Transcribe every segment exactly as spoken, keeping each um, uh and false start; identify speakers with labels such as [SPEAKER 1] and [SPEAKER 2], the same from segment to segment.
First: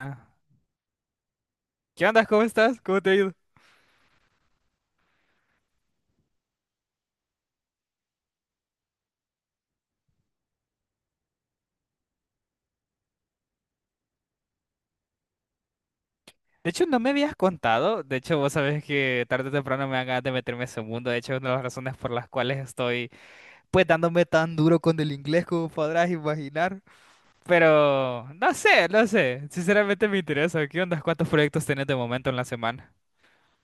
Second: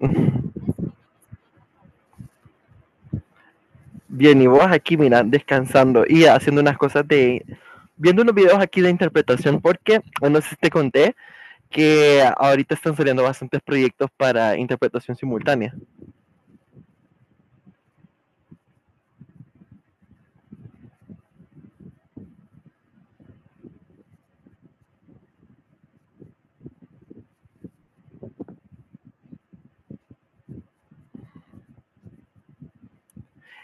[SPEAKER 1] Ah, ¿qué onda? ¿Cómo estás? ¿Cómo te ha ido?
[SPEAKER 2] y vos aquí, mira, descansando y haciendo unas cosas de, viendo unos videos aquí de interpretación, porque bueno, no sé si te conté que ahorita están saliendo bastantes proyectos para interpretación simultánea.
[SPEAKER 1] De hecho, no me habías contado. De hecho, vos sabés que tarde o temprano me dan ganas de meterme en ese mundo. De hecho, es una de las razones por las cuales estoy, pues, dándome tan duro con el inglés como podrás imaginar. Pero, no sé, no sé. Sinceramente me interesa. ¿Qué onda? ¿Cuántos proyectos tenés de momento en la semana?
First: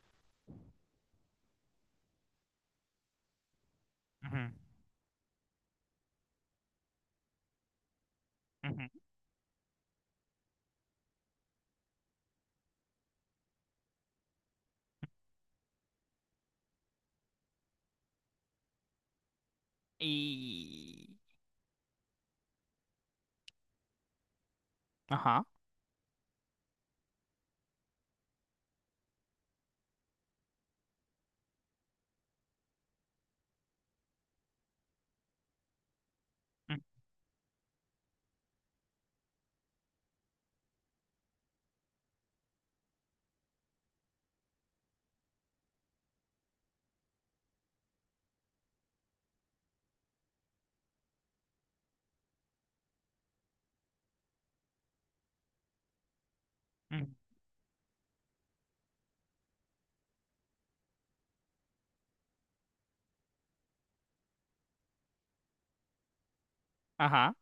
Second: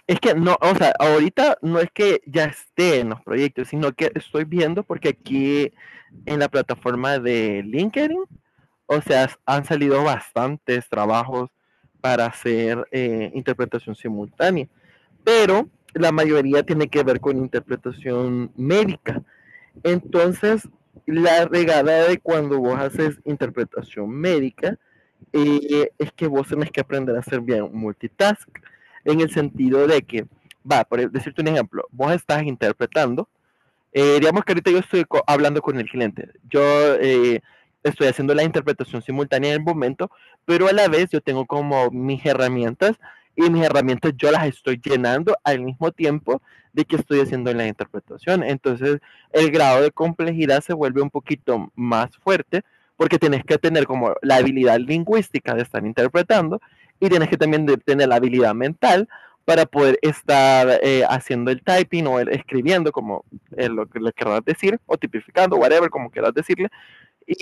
[SPEAKER 2] Es que no, o sea, ahorita no es que ya esté en los proyectos, sino que
[SPEAKER 1] Ujú,
[SPEAKER 2] estoy viendo porque aquí en la plataforma de LinkedIn, o
[SPEAKER 1] ujú.
[SPEAKER 2] sea, han salido bastantes trabajos para hacer eh, interpretación simultánea. Pero la mayoría tiene que ver con interpretación médica. Entonces,
[SPEAKER 1] Y...
[SPEAKER 2] la regada de cuando vos haces interpretación médica
[SPEAKER 1] Ajá.
[SPEAKER 2] eh, es que vos tenés que aprender a hacer bien multitask, en el sentido de que, va, por decirte un ejemplo, vos estás interpretando eh, digamos que ahorita yo estoy co- hablando con el cliente. Yo
[SPEAKER 1] Mm,
[SPEAKER 2] eh, estoy haciendo la interpretación simultánea en el momento, pero a la vez yo tengo como mis herramientas y mis herramientas yo las estoy llenando al mismo tiempo de que estoy haciendo la interpretación. Entonces el grado de complejidad se vuelve un poquito más fuerte porque tienes que tener como la habilidad lingüística de estar interpretando
[SPEAKER 1] mm,
[SPEAKER 2] y tienes que también de- tener la habilidad mental para poder estar eh, haciendo el typing o el escribiendo como en lo que le querrás decir, o tipificando, whatever, como querrás decirle,
[SPEAKER 1] ajá.
[SPEAKER 2] y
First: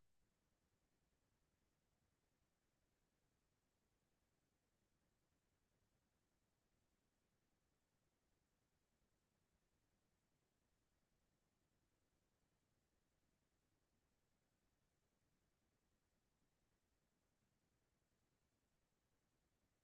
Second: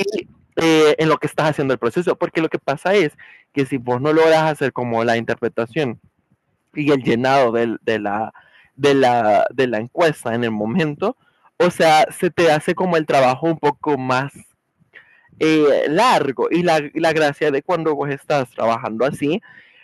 [SPEAKER 2] eh, en lo que estás haciendo el proceso. Porque lo que pasa es que si vos no logras hacer como la interpretación y el llenado del, de, la, de, la, de la encuesta en el momento, o sea, se te hace como el trabajo un poco más eh, largo. Y la, y la, gracia de cuando vos estás trabajando así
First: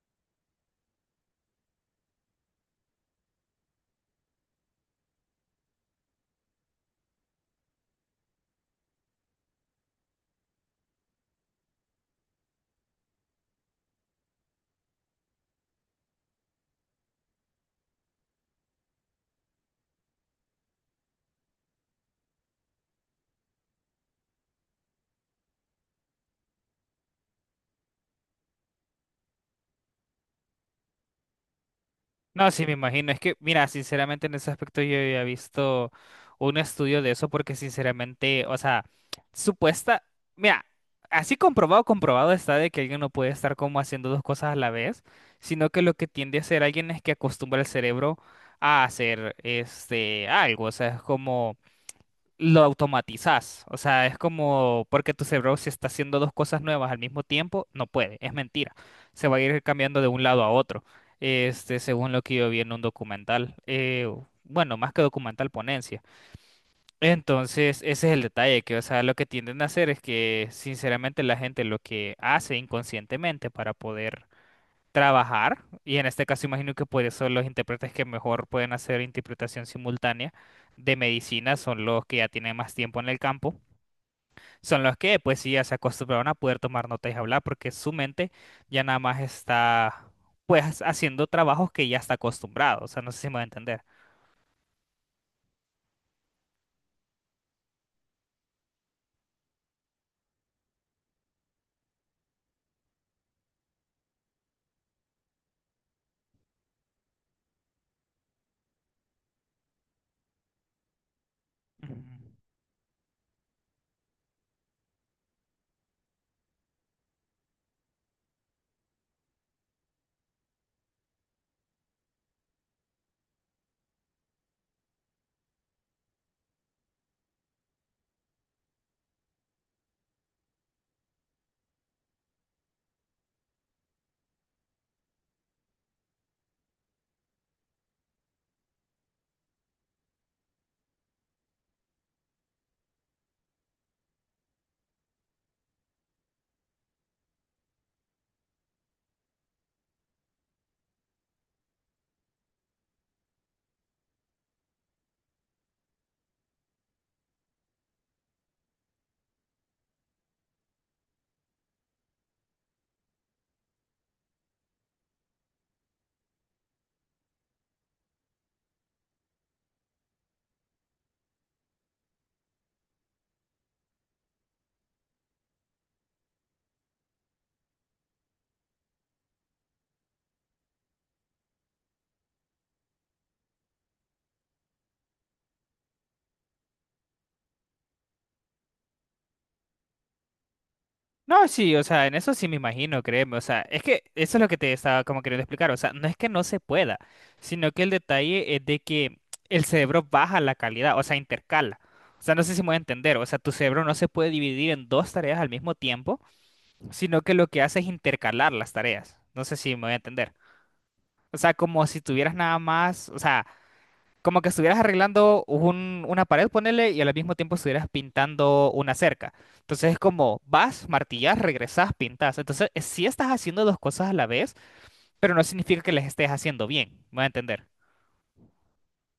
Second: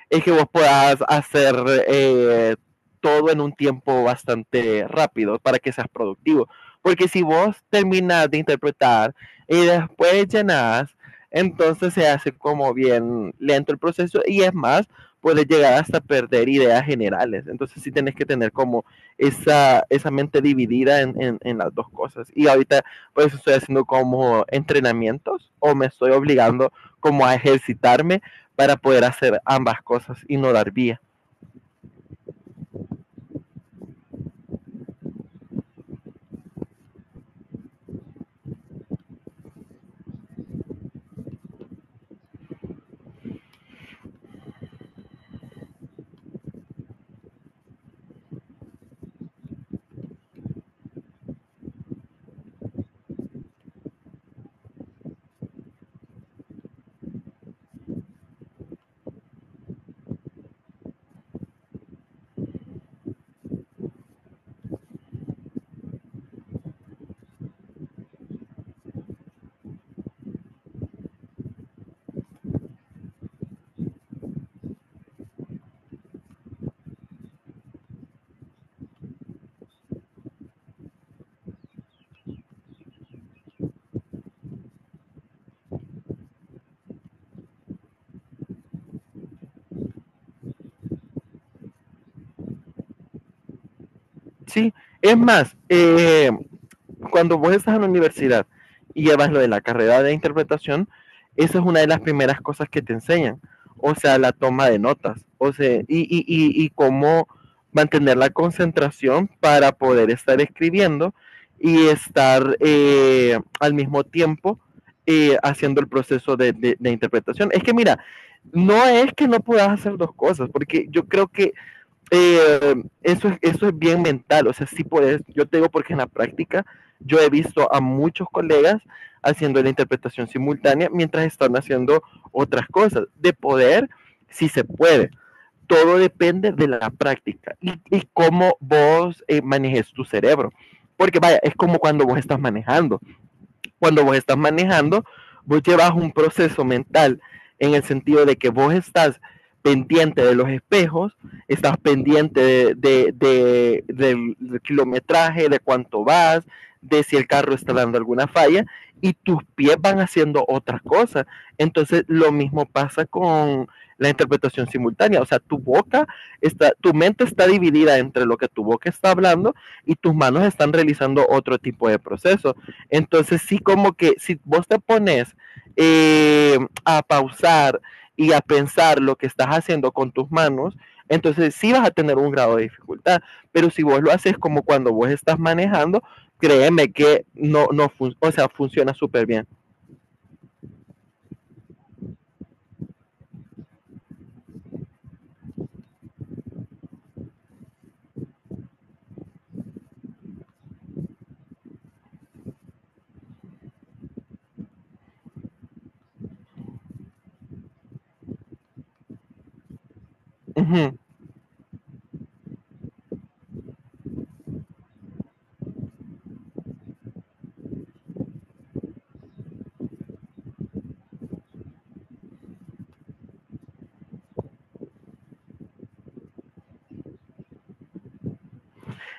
[SPEAKER 2] es que vos puedas hacer eh, todo en un tiempo bastante rápido para que seas productivo. Porque si vos terminas de interpretar y después llenas, entonces se hace como bien lento el proceso y es más, puedes llegar hasta perder ideas generales. Entonces sí tenés que tener como esa, esa mente dividida en, en, en las dos cosas. Y ahorita por eso estoy haciendo como entrenamientos o me estoy obligando como a ejercitarme para poder hacer ambas cosas y no dar vía.
[SPEAKER 1] No, sí, me imagino. Es que, mira, sinceramente en ese aspecto yo había visto un estudio de eso porque sinceramente, o sea, supuesta, mira, así comprobado, comprobado está de que alguien no puede estar como haciendo dos cosas a la vez, sino que lo que tiende a hacer alguien es que acostumbra el cerebro a hacer este algo, o sea, es como lo automatizás. O sea, es como porque tu cerebro, si está haciendo dos cosas nuevas al mismo tiempo, no puede, es mentira. Se va a ir cambiando de un lado a otro, este, según lo que yo vi en un documental. Eh, bueno, más que documental, ponencia. Entonces, ese es el detalle, que, o sea, lo que tienden a hacer es que, sinceramente, la gente lo que hace inconscientemente para poder trabajar, y en este caso imagino que por eso los intérpretes que mejor pueden hacer interpretación simultánea de medicina son los que ya tienen más tiempo en el campo, son los que pues sí ya se acostumbraron a poder tomar notas y hablar porque su mente ya nada más está pues haciendo trabajos que ya está acostumbrado, o sea, no sé si me va a entender.
[SPEAKER 2] Sí, es más, eh, cuando vos estás en la universidad y llevas lo de la carrera de interpretación, esa es una de las primeras cosas que te enseñan, o sea, la toma de notas, o sea, y, y, y, y cómo mantener la concentración para poder estar escribiendo y
[SPEAKER 1] Ujú.
[SPEAKER 2] estar eh, al mismo tiempo eh, haciendo el proceso de, de, de interpretación. Es que mira, no es que no puedas hacer dos cosas, porque yo creo que eh, eso, es, eso es bien mental, o sea, sí puedes, yo te digo porque en la práctica yo he visto a muchos colegas haciendo la interpretación simultánea mientras están haciendo otras cosas. De poder, sí se puede. Todo depende de la práctica y, y cómo vos eh, manejes tu cerebro. Porque vaya, es como cuando vos estás manejando cuando vos estás manejando, vos llevas un proceso mental en el sentido de que vos estás pendiente de los espejos, estás pendiente de, de, de, del, del kilometraje, de cuánto vas, de si el carro está dando alguna falla y tus pies van haciendo otras cosas. Entonces lo mismo pasa con la interpretación simultánea, o sea, tu boca está, tu mente está dividida entre lo que tu boca está hablando y tus manos están realizando otro tipo de proceso. Entonces sí como que si vos te pones eh, a pausar y a pensar lo que estás haciendo con tus manos, entonces sí vas a tener un grado de dificultad. Pero si vos lo haces como cuando vos estás manejando, créeme que no, no fun- o sea, funciona súper bien.
[SPEAKER 1] No, sí, o sea, en eso sí me imagino, créeme, o sea, es que eso es lo que te estaba como queriendo explicar, o sea, no es que no se pueda, sino que el detalle es de que el cerebro baja la calidad, o sea, intercala, o sea, no sé si me voy a entender, o sea, tu cerebro no se puede dividir en dos tareas al mismo tiempo, sino que lo que hace es intercalar las tareas, no sé si me voy a entender,
[SPEAKER 2] Uh -huh.
[SPEAKER 1] o sea, como si tuvieras nada más, o sea, como que estuvieras arreglando un- una pared, ponele, y al mismo tiempo estuvieras pintando una cerca. Entonces es como vas, martillas, regresas, pintas. Entonces eh, sí estás haciendo dos cosas a la vez, pero no significa que las estés haciendo bien. ¿Me voy a entender?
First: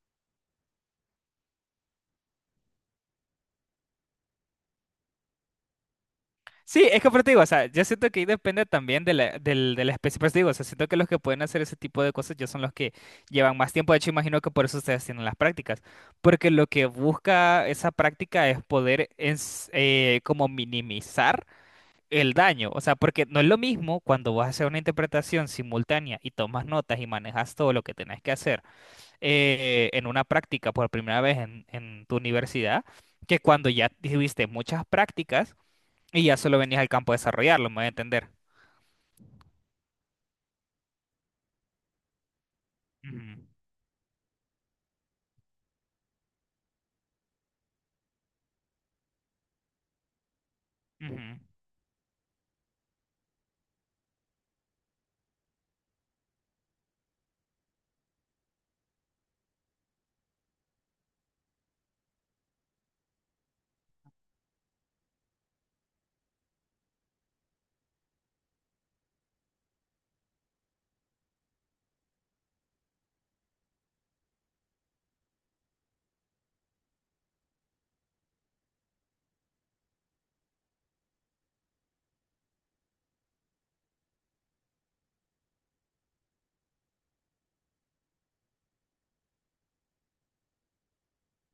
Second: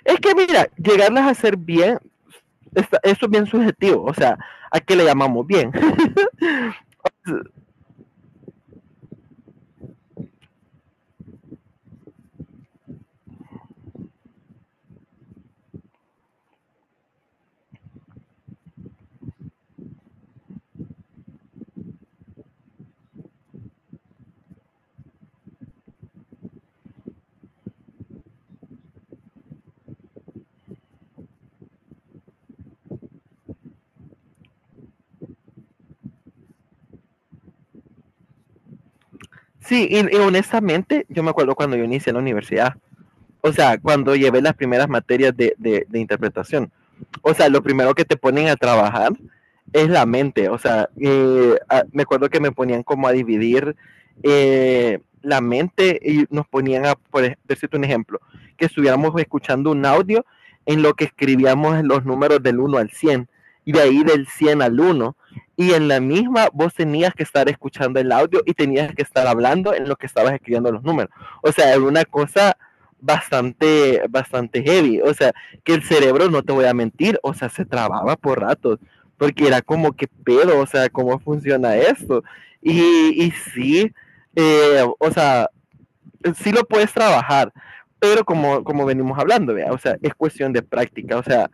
[SPEAKER 2] Es que mira, llegarlas a hacer bien, está, eso es bien subjetivo, o sea, ¿a qué le llamamos bien?
[SPEAKER 1] Sí, es que por eso te digo, o sea, yo siento que ahí depende también de la, del- de la especie. Por eso te digo, o sea, siento que los que pueden hacer ese tipo de cosas ya son los que llevan más tiempo. De hecho, imagino que por eso ustedes tienen las prácticas. Porque lo que busca esa práctica es poder, ens- eh, como minimizar el daño, o sea, porque no es lo mismo cuando vas a hacer una interpretación simultánea y tomas notas y manejas todo lo que tenés que hacer eh, en una práctica por primera vez en, en tu universidad, que cuando ya tuviste muchas prácticas y ya solo venías al campo a desarrollarlo, me voy a entender.
[SPEAKER 2] Sí, y, y, honestamente, yo me acuerdo cuando yo inicié en la universidad,
[SPEAKER 1] Ujú,
[SPEAKER 2] o sea, cuando llevé las primeras materias de, de, de interpretación, o sea, lo primero que te ponen a trabajar es la mente, o sea,
[SPEAKER 1] ujú,
[SPEAKER 2] eh, a- me acuerdo que me ponían como a dividir eh, la mente y nos ponían a, por decirte un ejemplo, que estuviéramos escuchando un audio en lo que escribíamos los números del uno al cien y de ahí del cien al uno y en la misma vos tenías que estar escuchando el audio y tenías que estar hablando en lo que estabas escribiendo los números. O sea, era una cosa bastante, bastante heavy. O sea, que el cerebro, no te voy a mentir, o sea, se trababa por ratos, porque era como que pedo, o sea, cómo funciona esto. Y, y sí, eh, o sea, sí lo puedes trabajar, pero como, como venimos hablando, ¿vea? O sea, es cuestión de práctica, o sea,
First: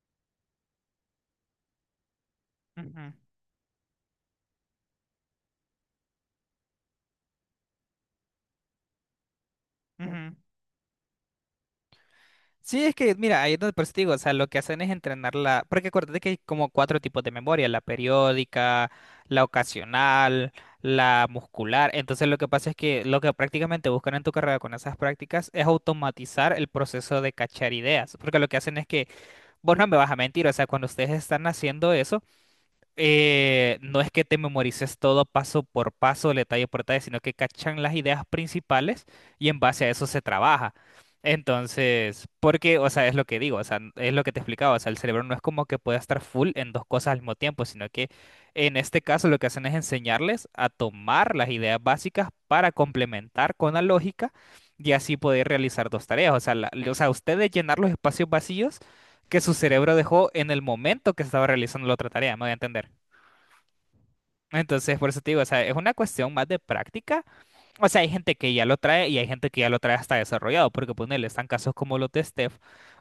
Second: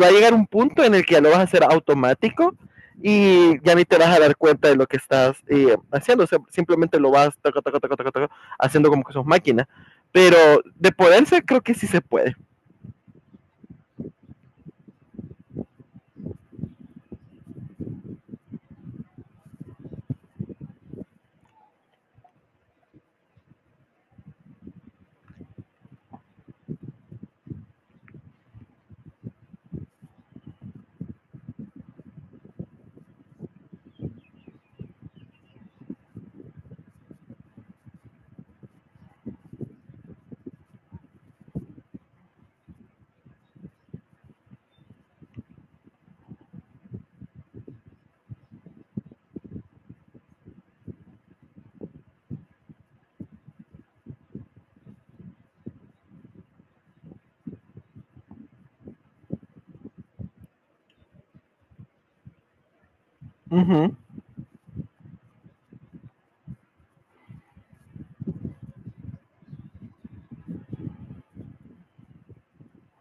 [SPEAKER 2] va a llegar un punto en el que ya lo vas a hacer automático
[SPEAKER 1] ujú,
[SPEAKER 2] y ya ni te vas a dar cuenta de lo que estás eh, haciendo, o sea, simplemente lo vas taca, taca, taca, taca, taca, haciendo como que sos máquina,
[SPEAKER 1] ujú.
[SPEAKER 2] pero de poderse creo que sí se puede.
[SPEAKER 1] Sí, es que, mira, ahí es donde por eso te digo, o sea, lo que hacen es entrenarla, porque acuérdate que hay como cuatro tipos de memoria: la periódica, la ocasional, la muscular. Entonces lo que pasa es que lo que prácticamente buscan en tu carrera con esas prácticas es automatizar el proceso de cachar ideas, porque lo que hacen es que, vos no me vas a mentir, o sea, cuando ustedes están haciendo eso, eh, no es que te memorices todo paso por paso, detalle por detalle, sino que cachan las ideas principales y en base a eso se trabaja. Entonces, porque, o sea, es lo que digo, o sea, n- es lo que te explicaba, o sea, el cerebro no es como que pueda estar full en dos cosas al mismo tiempo, sino que en este caso lo que hacen es enseñarles a tomar las ideas básicas para complementar con la lógica y así poder realizar dos tareas, o sea, la- o sea, ustedes llenar los espacios vacíos que su cerebro dejó en el momento que estaba realizando la otra tarea, me voy a entender.
[SPEAKER 2] Uh -huh.
[SPEAKER 1] Entonces, por eso te digo, o sea, es una cuestión más de práctica. O sea, hay gente que ya lo trae y hay gente que ya lo trae hasta desarrollado, porque ponele, están casos como los de Steph,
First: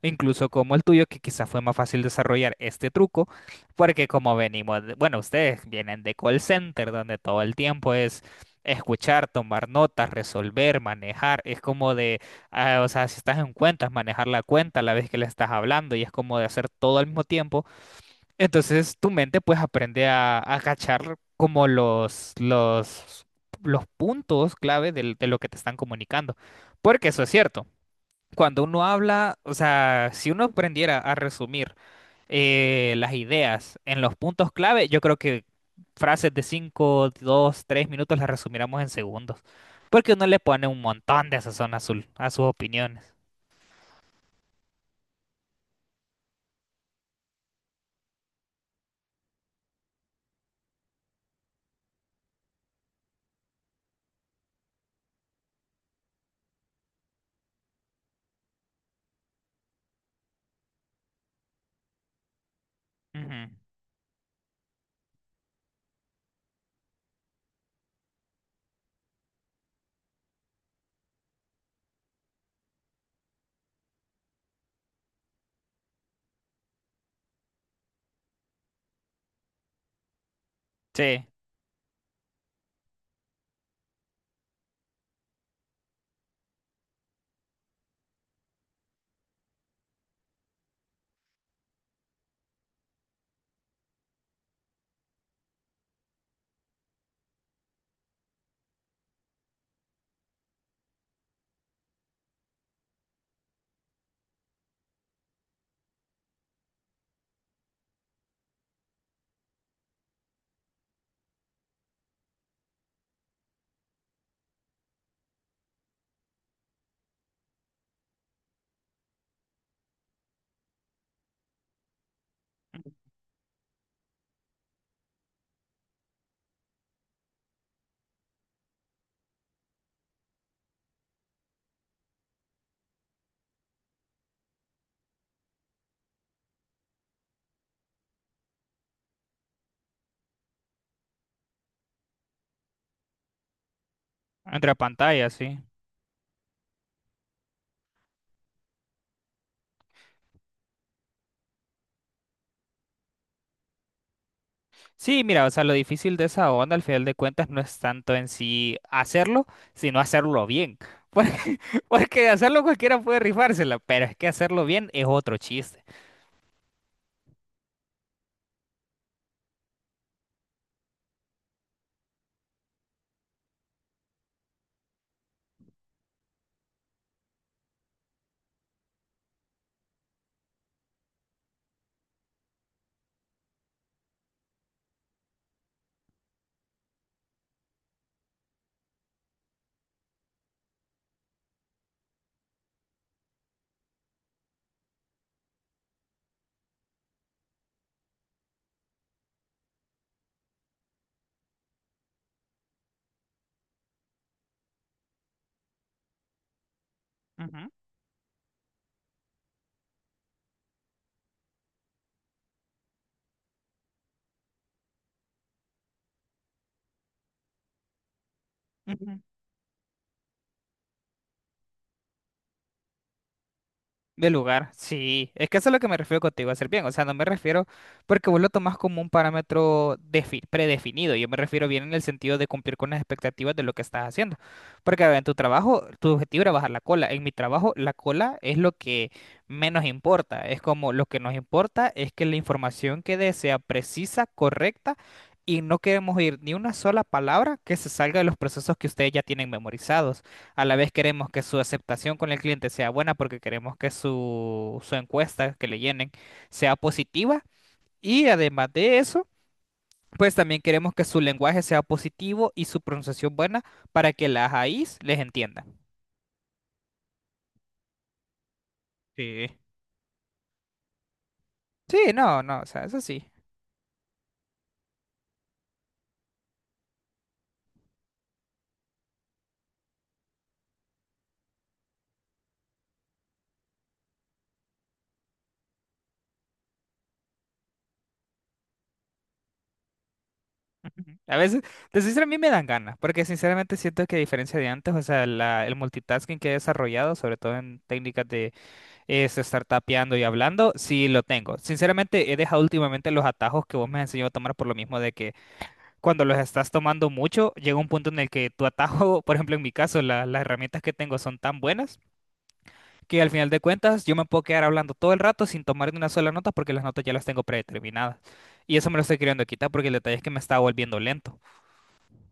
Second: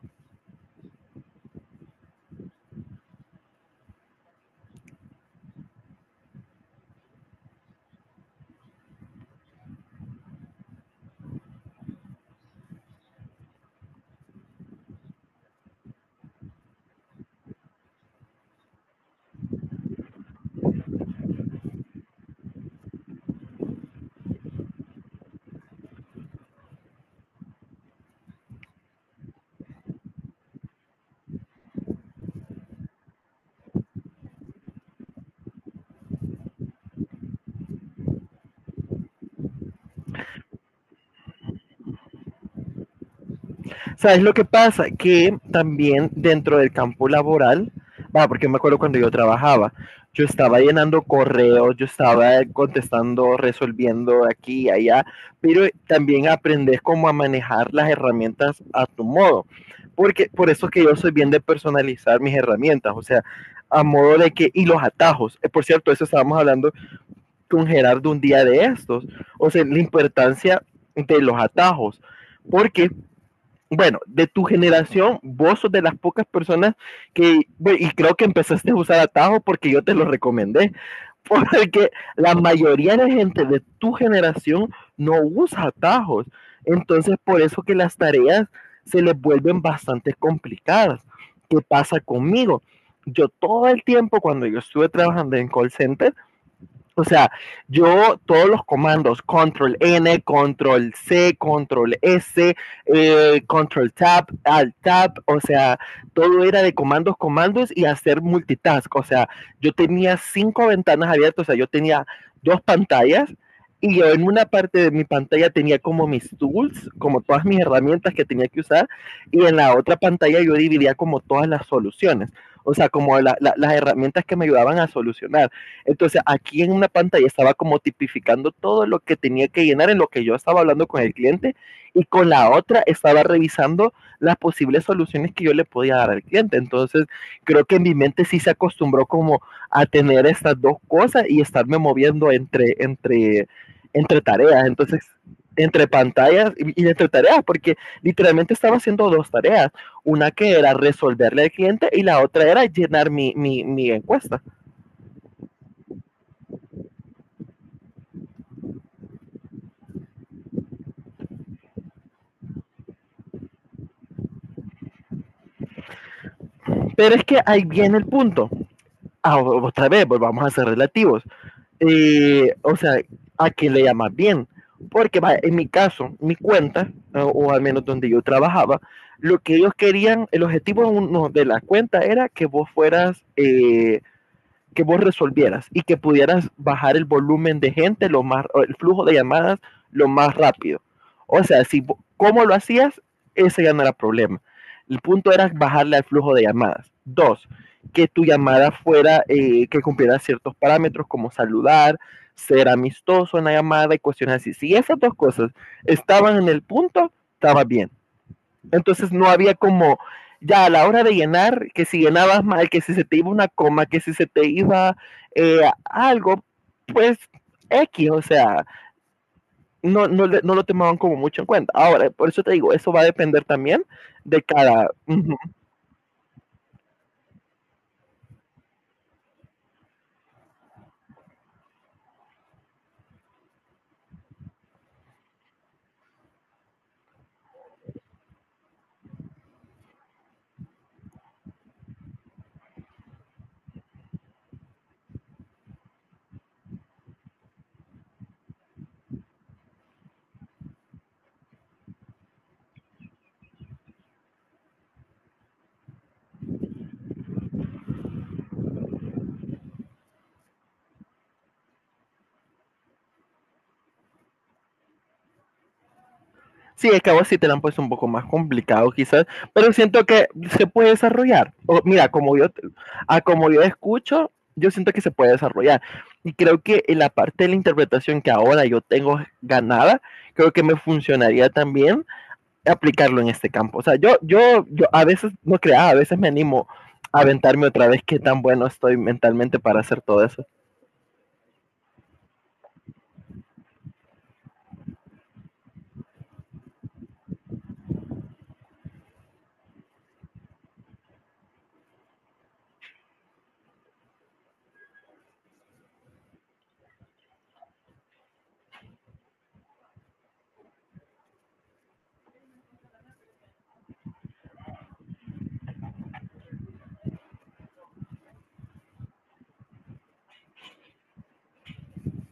[SPEAKER 1] incluso como el tuyo, que quizás fue más fácil desarrollar este truco, porque como venimos, de- bueno, ustedes vienen de call center, donde todo el tiempo es escuchar, tomar notas, resolver, manejar, es como de, ah, o sea, si estás en cuentas, manejar la cuenta a la vez que le estás hablando y es como de hacer todo al mismo tiempo. Entonces tu mente pues aprende a, a cachar como los, los, los puntos clave del- de, lo que te están comunicando. Porque eso es cierto. Cuando uno habla, o sea, si uno aprendiera a resumir eh, las ideas en los puntos clave, yo creo que frases de cinco dos tres minutos las resumiríamos en segundos. Porque uno le pone un montón de sazón azul a sus opiniones.
[SPEAKER 2] ¿Sabes lo que pasa? Que también dentro del campo laboral, va, porque me acuerdo cuando yo trabajaba, yo estaba llenando correos, yo estaba contestando, resolviendo aquí y allá, pero también aprendes cómo a manejar las herramientas a tu modo. Porque por eso es que yo soy bien de personalizar mis herramientas, o sea,
[SPEAKER 1] Ujú.
[SPEAKER 2] a modo de que, y los atajos. Eh, Por cierto, eso estábamos hablando con Gerardo un día de estos, o sea, la importancia de los atajos, porque bueno, de tu generación, vos sos de las pocas personas que, bueno, y creo que empezaste a usar atajo porque yo te lo recomendé,
[SPEAKER 1] Sí,
[SPEAKER 2] porque la mayoría de gente de tu generación no usa atajos. Entonces, por eso que las tareas se les vuelven bastante complicadas. ¿Qué pasa conmigo? Yo todo el tiempo cuando yo estuve trabajando en call center, o sea, yo todos los comandos, control ene, control ce, control ese, eh, control tab, alt tab, o sea, todo era de comandos, comandos y hacer multitask. O sea, yo tenía cinco ventanas abiertas, o sea, yo tenía dos pantallas y yo en una parte de mi pantalla tenía como mis tools, como todas mis herramientas que tenía que usar, y en la otra pantalla yo dividía como todas las soluciones, o sea, como la, la, las herramientas que me ayudaban a solucionar. Entonces, aquí en una pantalla estaba como tipificando todo lo que tenía que llenar en lo que yo estaba hablando con el cliente y con la otra estaba revisando las posibles soluciones que yo le podía dar al cliente. Entonces, creo que en mi mente sí se acostumbró como a tener estas dos cosas y estarme moviendo entre, entre, entre tareas.
[SPEAKER 1] entre
[SPEAKER 2] Entonces,
[SPEAKER 1] pantallas, sí.
[SPEAKER 2] entre pantallas y y entre tareas, porque literalmente estaba haciendo dos tareas, una que era resolverle al cliente y la otra era llenar mi, mi, mi encuesta.
[SPEAKER 1] Sí, mira, o sea, lo difícil de esa onda al final de cuentas no es tanto en sí hacerlo, sino hacerlo bien. Porque, porque hacerlo cualquiera puede rifársela, pero es que hacerlo bien es otro chiste.
[SPEAKER 2] Pero es que ahí viene el punto. Ah, otra vez, volvamos a ser relativos. Eh, o sea, ¿a qué le llamas bien? Porque va, en mi caso, mi cuenta, o, o, al menos donde yo trabajaba, lo que ellos querían, el objetivo uno de la cuenta era que vos fueras eh, que vos resolvieras y que pudieras bajar el volumen de gente, lo más, el flujo de llamadas lo más rápido. O sea, si cómo lo hacías, ese ya no era problema. El punto era bajarle al flujo de llamadas. Dos, que tu llamada fuera, eh, que cumpliera ciertos parámetros como saludar, ser amistoso en la llamada y cuestiones así. Si esas dos cosas estaban en el punto, estaba
[SPEAKER 1] Ujú,
[SPEAKER 2] bien. Entonces no había como, ya a la hora de llenar, que si llenabas mal, que si se te iba una coma, que si se te iba eh, algo, pues X, o sea,
[SPEAKER 1] ujú.
[SPEAKER 2] no, no, no, lo tomaban como mucho en cuenta. Ahora, por eso te digo, eso va a depender también
[SPEAKER 1] De
[SPEAKER 2] de
[SPEAKER 1] lugar,
[SPEAKER 2] cada,
[SPEAKER 1] sí. Es que eso es lo que me refiero contigo, hacer bien. O sea, no me refiero porque vos lo tomás como un parámetro defi- predefinido. Yo me refiero bien en el sentido de cumplir con las expectativas de lo que estás haciendo. Porque a ver, en tu trabajo, tu objetivo era bajar la cola. En mi trabajo, la cola es lo que menos importa. Es como lo que nos importa es que la información que dé sea precisa, correcta. Y no queremos oír ni una sola palabra que se salga de los procesos que ustedes ya tienen memorizados. A la vez queremos que su aceptación con el cliente sea buena porque queremos que su, su encuesta que le llenen sea positiva. Y además de eso, pues también queremos que su lenguaje sea positivo y su pronunciación buena para que las A Is les entienda.
[SPEAKER 2] Sí, es que a vos sí te la han puesto un poco más complicado quizás,
[SPEAKER 1] Sí.
[SPEAKER 2] pero siento que se puede desarrollar. O, mira,
[SPEAKER 1] Sí,
[SPEAKER 2] como
[SPEAKER 1] no,
[SPEAKER 2] yo,
[SPEAKER 1] no,
[SPEAKER 2] te-
[SPEAKER 1] o sea, eso
[SPEAKER 2] a
[SPEAKER 1] sí.
[SPEAKER 2] como yo escucho, yo siento que se puede desarrollar. Y creo que en la parte de la interpretación que ahora yo tengo ganada, creo que me funcionaría también aplicarlo en este campo. O sea, yo, yo, yo a veces no crea, a veces me animo a aventarme otra vez qué tan bueno estoy mentalmente para hacer todo eso.
[SPEAKER 1] Ujú. A veces, de sincero, a mí me dan ganas, porque sinceramente siento que a diferencia de antes, o sea, la- el multitasking que he desarrollado, sobre todo en técnicas de es estar tapeando y hablando, sí lo tengo. Sinceramente, he dejado últimamente los atajos que vos me has enseñado a tomar por lo mismo de que cuando los estás tomando mucho, llega un punto en el que tu atajo, por ejemplo, en mi caso, la- las herramientas que tengo son tan buenas que al final de cuentas yo me puedo quedar hablando todo el rato sin tomar ni una sola nota porque las notas ya las tengo predeterminadas. Y eso me lo estoy queriendo quitar porque el detalle es que me estaba volviendo lento.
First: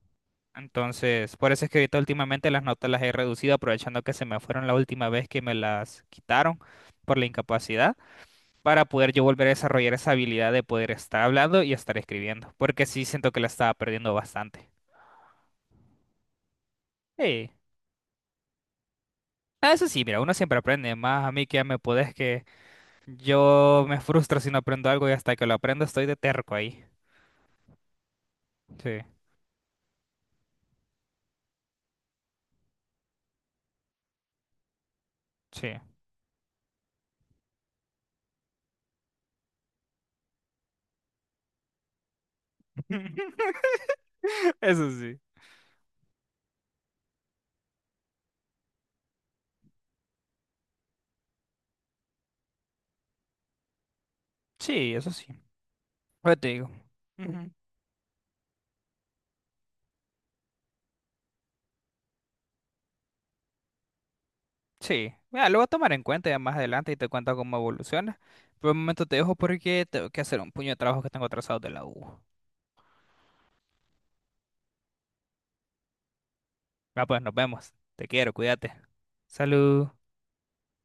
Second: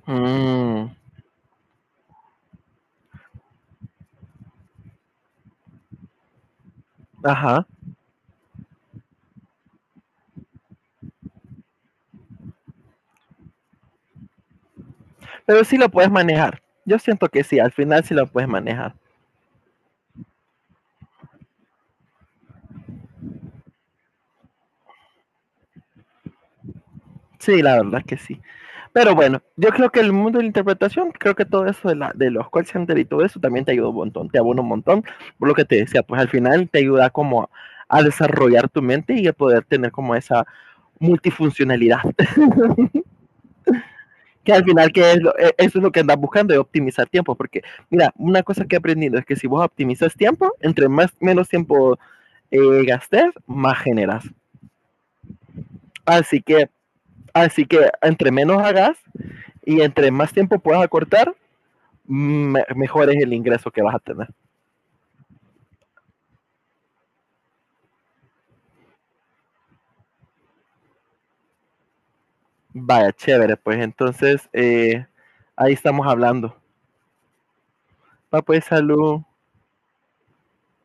[SPEAKER 2] Mm,
[SPEAKER 1] Entonces, por eso es que ahorita últimamente las notas las he reducido aprovechando que se me fueron la última vez que me las quitaron por la
[SPEAKER 2] ajá.
[SPEAKER 1] incapacidad, para poder yo volver a desarrollar esa habilidad de poder estar hablando y estar escribiendo, porque sí siento que la estaba perdiendo bastante.
[SPEAKER 2] Pero sí lo puedes manejar. Yo siento que
[SPEAKER 1] Sí.
[SPEAKER 2] sí, al final sí lo puedes manejar.
[SPEAKER 1] Ah, eso sí, mira, uno siempre aprende, más a mí que ya me podés que yo me frustro si no aprendo algo y hasta que lo aprendo estoy de terco ahí.
[SPEAKER 2] Sí, la verdad que sí.
[SPEAKER 1] Sí,
[SPEAKER 2] Pero bueno, yo creo que el mundo de la interpretación, creo que todo eso de, la, de los call center y todo eso también te ayuda un montón, te abona un montón. Por lo que te
[SPEAKER 1] sí.
[SPEAKER 2] decía, pues al final te ayuda como a a desarrollar tu mente y a poder tener como esa multifuncionalidad. Que al
[SPEAKER 1] Eso
[SPEAKER 2] final, que
[SPEAKER 1] sí.
[SPEAKER 2] es lo, e, eso es lo que andas buscando, es optimizar tiempo. Porque, mira, una cosa que he aprendido es que si vos optimizas tiempo, entre más menos tiempo eh, gastes, más generas.
[SPEAKER 1] Sí, eso sí. Yo
[SPEAKER 2] Así
[SPEAKER 1] te
[SPEAKER 2] que,
[SPEAKER 1] digo. Ujú.
[SPEAKER 2] así que entre menos hagas y entre más tiempo puedas acortar, me mejor es el ingreso que vas a tener.
[SPEAKER 1] Sí. Mira, lo voy a tomar en cuenta ya más adelante y te cuento cómo evoluciona. Por el momento te dejo porque tengo que hacer un puño de trabajo que tengo atrasado de la U.
[SPEAKER 2] Vaya, chévere, pues entonces eh, ahí estamos hablando.
[SPEAKER 1] Va, pues nos vemos. Te quiero,
[SPEAKER 2] Va, pues
[SPEAKER 1] cuídate.
[SPEAKER 2] salud.
[SPEAKER 1] Salud.